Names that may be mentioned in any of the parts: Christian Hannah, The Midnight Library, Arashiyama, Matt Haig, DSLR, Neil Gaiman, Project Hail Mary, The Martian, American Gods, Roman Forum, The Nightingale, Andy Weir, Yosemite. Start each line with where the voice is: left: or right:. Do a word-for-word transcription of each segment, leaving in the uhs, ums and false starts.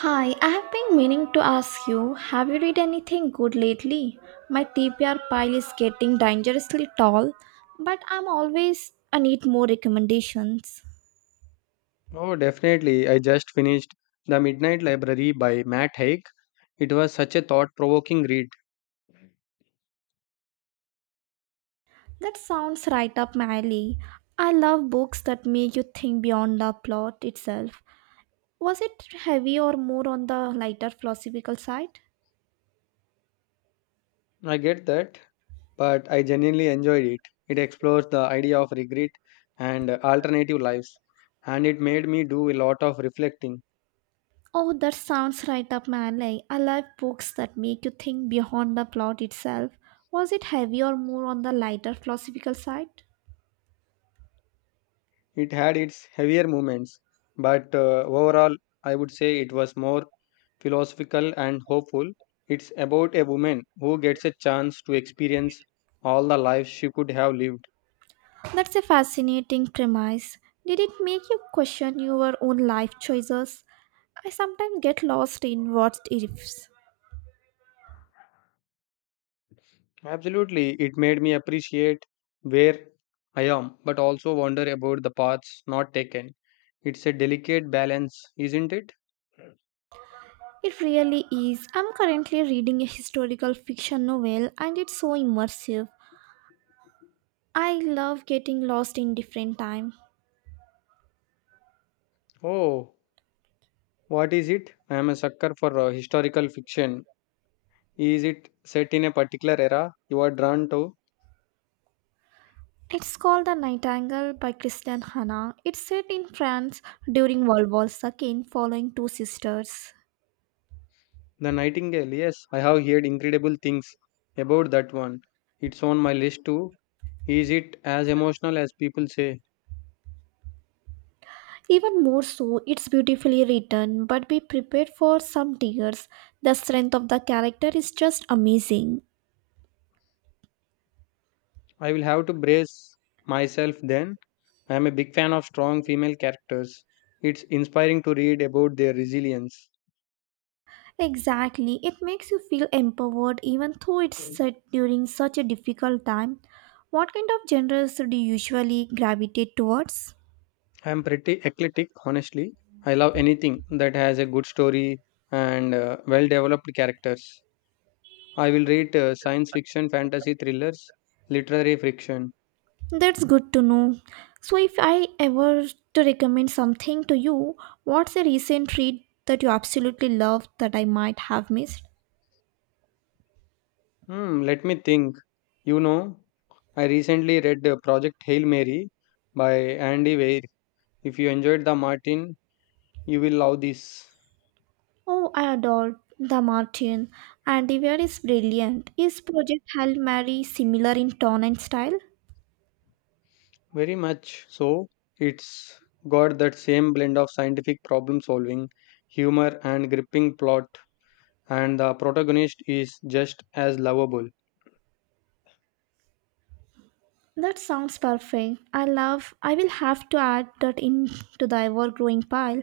right: Hi, I have been meaning to ask you, have you read anything good lately? My T B R pile is getting dangerously tall, but I'm always I need more recommendations.
left: Oh, definitely. I just finished The Midnight Library by Matt Haig. It was such a thought provoking read.
right: That sounds right up my alley. I love books that make you think beyond the plot itself. Was it heavy or more on the lighter philosophical side?
left: I get that, but I genuinely enjoyed it. It explores the idea of regret and alternative lives, and it made me do a lot of reflecting.
right: Oh, that sounds right up my alley. I love books that make you think beyond the plot itself. Was it heavy or more on the lighter philosophical side?
left: It had its heavier moments, but uh, overall, I would say it was more philosophical and hopeful. It's about a woman who gets a chance to experience all the lives she could have lived.
right: That's a fascinating premise. Did it make you question your own life choices? I sometimes get lost in what ifs.
left: Absolutely, it made me appreciate where I am, but also wonder about the paths not taken. It's a delicate balance, isn't it?
right: It really is. I'm currently reading a historical fiction novel, and it's so immersive. I love getting lost in different time.
left: Oh, what is it? I am a sucker for uh, historical fiction. Is it set in a particular era you are drawn to?
right: It's called The Nightingale by Christian Hannah. It's set in France during World War two following two sisters.
left: The Nightingale, yes, I have heard incredible things about that one. It's on my list too. Is it as emotional as people say?
right: Even more so, it's beautifully written, but be prepared for some tears. The strength of the character is just amazing.
left: I will have to brace myself then. I am a big fan of strong female characters. It's inspiring to read about their resilience.
right: Exactly, it makes you feel empowered even though it's
left: I
right: set during such a difficult time. What kind of genres do you usually gravitate towards?
left: am pretty eclectic, honestly. I love anything that has a good story and uh, well developed characters. I will read uh, science fiction, fantasy thrillers, literary fiction.
right: That's good to know. So, if I ever to recommend something to you, what's a recent read that you absolutely love that I might have missed?
left: Hmm, let me think. You know, I recently read uh, Project Hail Mary by Andy Weir. If you enjoyed The Martin, you will love this.
right: Oh, I adore the Martian, and the wear is brilliant. Is Project Hail Mary similar in tone and style?
left: Very much so. It's got that same blend of scientific problem solving, humor, and gripping plot, and the protagonist is just as lovable.
right: That sounds perfect. I love. I will have to add that into the ever-growing pile.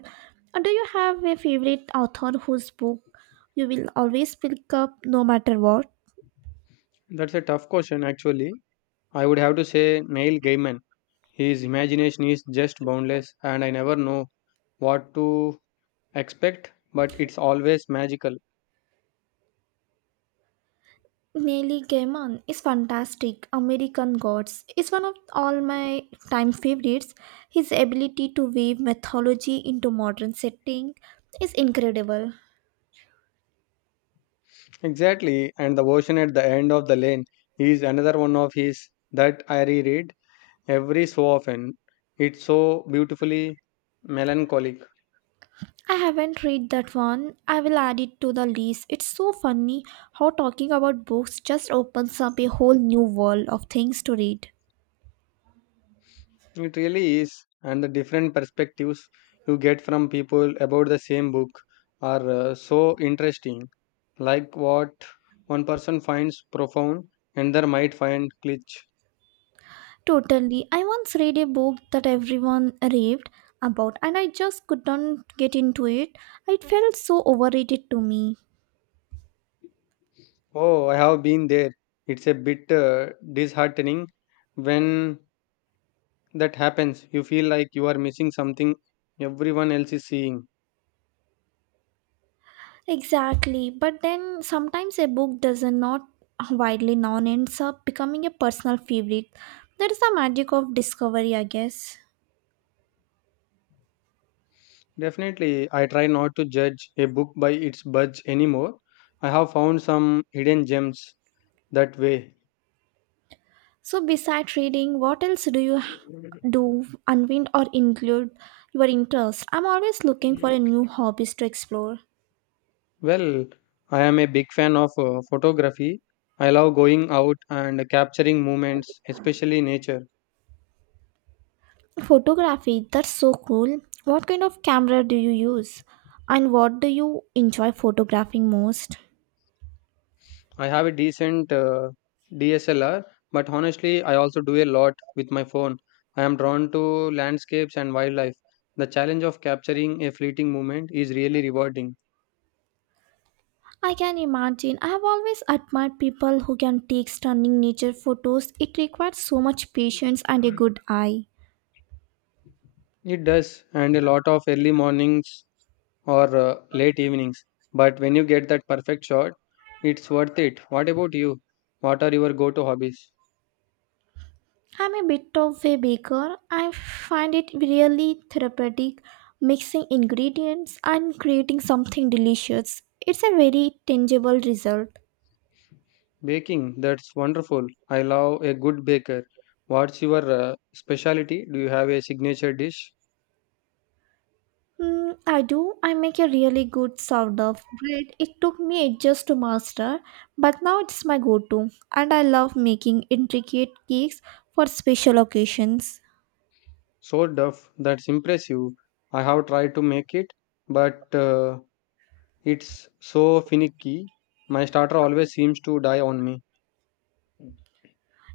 right: Uh, Do you have a favorite author whose book you will always pick up no matter what?
left: That's a tough question, actually. I would have to say Neil Gaiman. His imagination is just boundless, and I never know what to expect, but it's always magical.
right: Neil Gaiman is fantastic. American Gods is one of all my time favorites. His ability to weave mythology into modern setting is incredible.
left: Exactly, and the version at the end of the lane is another one of his that I reread every so often. It's so beautifully melancholic.
right: I haven't read that one. I will add it to the list. It's so funny how talking about books just opens up a whole new world of things to read.
left: It really is, and the different perspectives you get from people about the same book are uh, so interesting. Like what one person finds profound, another might find glitch.
right: Totally. I once read a book that everyone raved about, and I just couldn't get into it. It felt so overrated to me.
left: Oh, I have been there. It's a bit uh, disheartening when that happens. You feel like you are missing something everyone else is seeing.
right: Exactly. But then sometimes a book does not widely known ends up becoming a personal favorite. That is the magic of discovery, I guess.
left: Definitely, I try not to judge a book by its buds anymore. I have found some hidden gems that way.
right: So, besides reading, what else do you h- do, unwind, or include your interest? I'm always looking for a new hobbies to explore.
left: Well, I am a big fan of uh, photography. I love going out and capturing moments, especially nature.
right: Photography, that's so cool. What kind of camera do you use? And what do you enjoy photographing most?
left: I have a decent uh, D S L R, but honestly, I also do a lot with my phone. I am drawn to landscapes and wildlife. The challenge of capturing a fleeting moment is really rewarding.
right: I can imagine. I have always admired people who can take stunning nature photos. It requires so much patience and a good eye.
left: It does, and a lot of early mornings or uh, late evenings. But when you get that perfect shot, it's worth it. What about you? What are your go to hobbies?
right: I'm a bit of a baker. I find it really therapeutic mixing ingredients and creating something delicious. It's a very tangible result.
left: Baking, that's wonderful. I love a good baker. What's your uh, specialty? Do you have a signature dish?
right: Mm, I do. I make a really good sourdough bread. It took me ages to master, but now it's my go to. And I love making intricate cakes for special occasions.
left: So duff, that's impressive. I have tried to make it, but uh, it's so finicky. My starter always seems to die on me.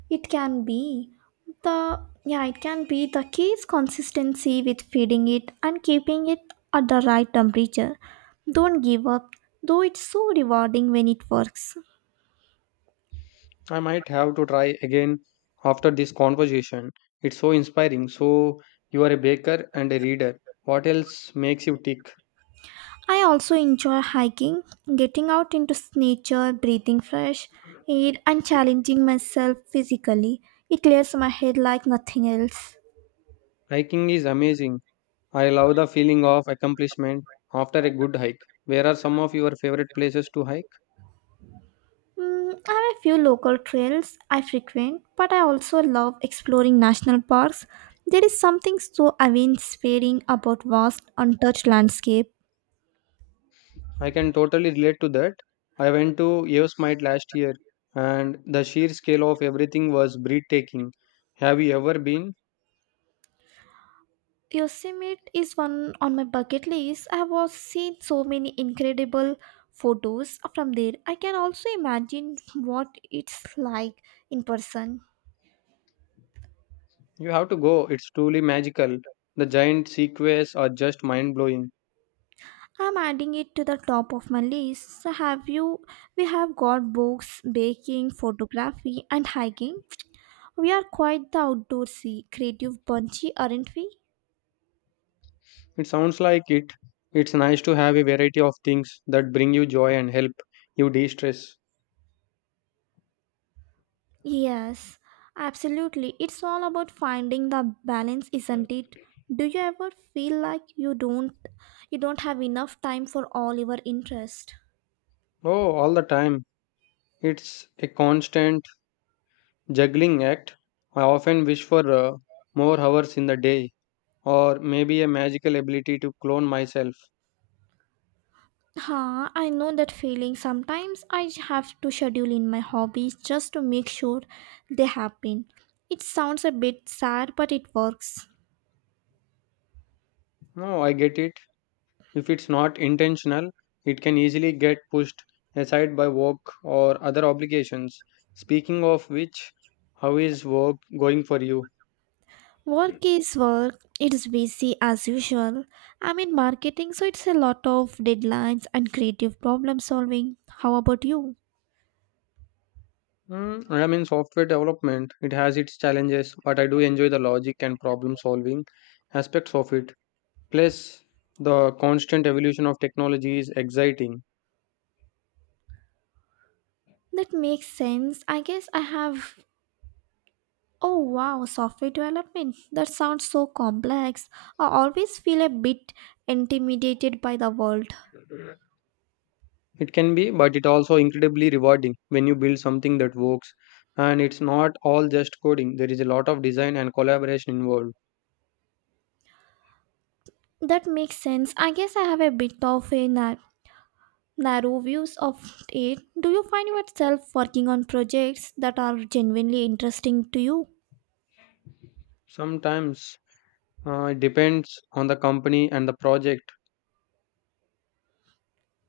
right: It can be the yeah, it can be the key consistency with feeding it and keeping it at the right temperature. Don't give up, though it's so rewarding when it works.
left: I might have to try again after this conversation. It's so inspiring. So, you are a baker and a reader. What else makes you tick?
right: I also enjoy hiking, getting out into s- nature, breathing fresh air, and challenging myself physically. It clears my head like nothing else.
left: Hiking is amazing. I love the feeling of accomplishment after a good hike. Where are some of your favorite places to hike?
right: Mm, I have a few local trails I frequent, but I also love exploring national parks. There is something so awe-inspiring about vast, untouched landscape.
left: I can totally relate to that. I went to Yosemite last year and the sheer scale of everything was breathtaking. Have you ever been?
right: Yosemite is one on my bucket list. I have seen so many incredible photos from there. I can also imagine what it's like in person.
left: You have to go. It's truly magical. The giant sequoias are just mind blowing.
right: I'm adding it to the top of my list. So have you we have got books, baking, photography and hiking. We are quite the outdoorsy, creative bunchy, aren't we?
left: It sounds like it. It's nice to have a variety of things that bring you joy and help you de stress.
right: Yes, absolutely. It's all about finding the balance, isn't it? Do you ever feel like you don't you don't have enough time for all your interests?
left: Oh, all the time. It's a constant juggling act. I often wish for uh, more hours in the day, or maybe a magical ability to clone myself.
right: Huh, I know that feeling. Sometimes I have to schedule in my hobbies just to make sure they happen. It sounds a bit sad, but it works.
left: No, I get it. If it's not intentional, it can easily get pushed aside by work or other obligations. Speaking of which, how is work going for you?
right: Work is work. It's busy as usual. I'm in marketing, so it's a lot of deadlines and creative problem solving. How about you?
left: Mm, I mean, software development, it has its challenges, but I do enjoy the logic and problem solving aspects of it. Plus, the constant evolution of technology is exciting.
right: That makes sense. I guess I have. Oh wow, software development. That sounds so complex. I always feel a bit intimidated by the world.
left: It can be, but it also incredibly rewarding when you build something that works. And it's not all just coding, there is a lot of design and collaboration involved.
right: That makes sense. I guess I have a bit of a nar- narrow views of it. Do you find yourself working on projects that are genuinely interesting to you?
left: Sometimes uh, it depends on the company and the project.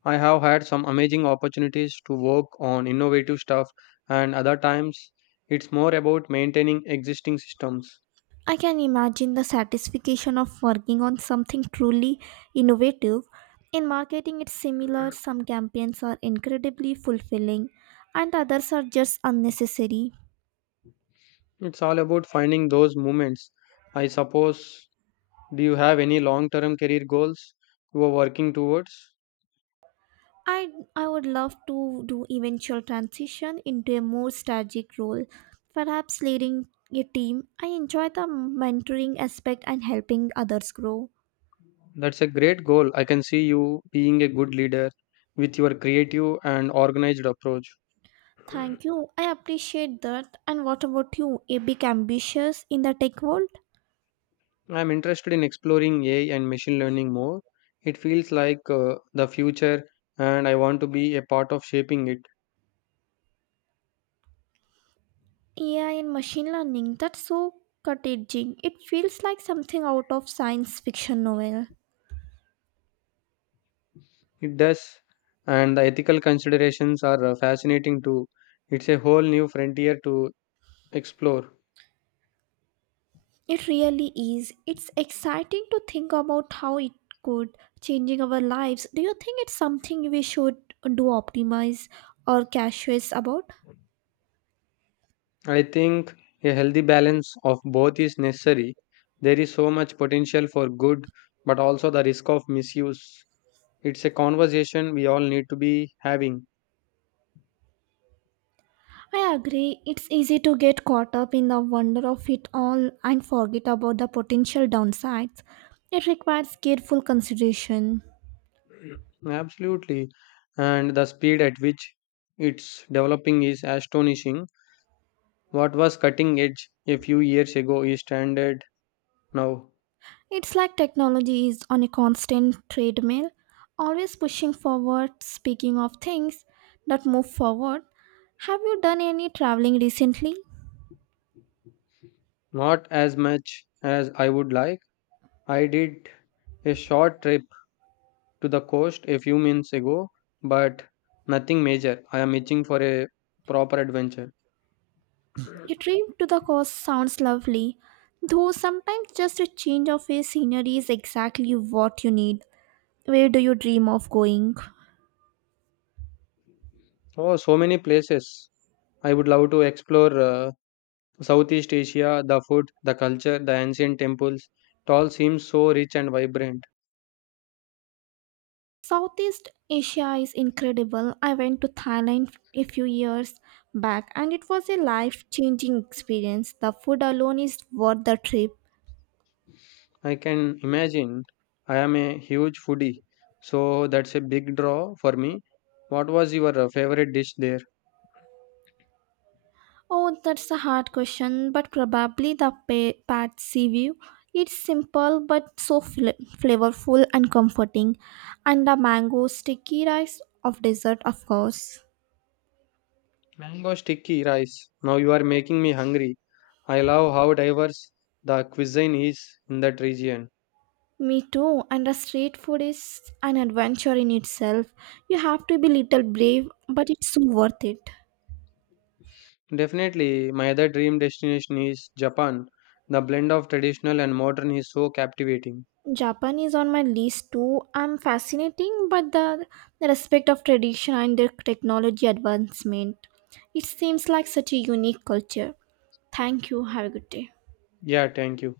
left: I have had some amazing opportunities to work on innovative stuff, and other times it's more about maintaining existing systems.
right: I can imagine the satisfaction of working on something truly innovative. In marketing, it's similar. Some campaigns are incredibly fulfilling, and others are just unnecessary.
left: It's all about finding those moments. I suppose, do you have any long term career goals you are working towards?
right: I, I would love to do eventual transition into a more strategic role, perhaps leading a team. I enjoy the mentoring aspect and helping others grow.
left: That's a great goal. I can see you being a good leader with your creative and organized approach.
right: Thank you. I appreciate that. And what about you? A big ambitious in the tech world?
left: I'm interested in exploring A I and machine learning more. It feels like uh, the future, and I want to be a part of shaping it.
right: A I and machine learning, that's so cutting. It feels like something out of science fiction novel.
left: It does, and the ethical considerations are uh, fascinating too. It's a whole new frontier to explore.
right: It really is. It's exciting to think about how it could changing our lives. Do you think it's something we should do optimize or cautious about?
left: I think a healthy balance of both is necessary. There is so much potential for good, but also the risk of misuse. It's a conversation we all need to be having.
right: I agree. It's easy to get caught up in the wonder of it all and forget about the potential downsides. It requires careful consideration.
left: Absolutely. And the speed at which it's developing is astonishing. What was cutting edge a few years ago is standard now.
right: It's like technology is on a constant treadmill, always pushing forward. Speaking of things that move forward, have you done any traveling recently?
left: Not as much as I would like. I did a short trip to the coast a few months ago, but nothing major. I am itching for a proper adventure.
right: A trip to the coast sounds lovely, though sometimes just a change of a scenery is exactly what you need. Where do you dream of going?
left: Oh, so many places. I would love to explore uh, Southeast Asia, the food, the culture, the ancient temples. It all seems so rich and vibrant.
right: Southeast Asia is incredible. I went to Thailand a few years back, and it was a life changing experience. The food alone is worth the trip.
left: I can imagine. I am a huge foodie, so that's a big draw for me. What was your uh, favorite dish there?
right: Oh, that's a hard question, but probably the pa- Patsy view. It's simple but so fl- flavorful and comforting. And the mango sticky rice of dessert, of course.
left: Mango sticky rice. Now you are making me hungry. I love how diverse the cuisine is in that region.
right: Me too, and the street food is an adventure in itself. You have to be little brave, but it's so worth it.
left: Definitely, my other dream destination is Japan. The blend of traditional and modern is so captivating.
right: Japan is on my list too. I'm fascinating, but the, the respect of tradition and their technology advancement. It seems like such a unique culture. Thank you. Have a good day.
left: Yeah, thank you.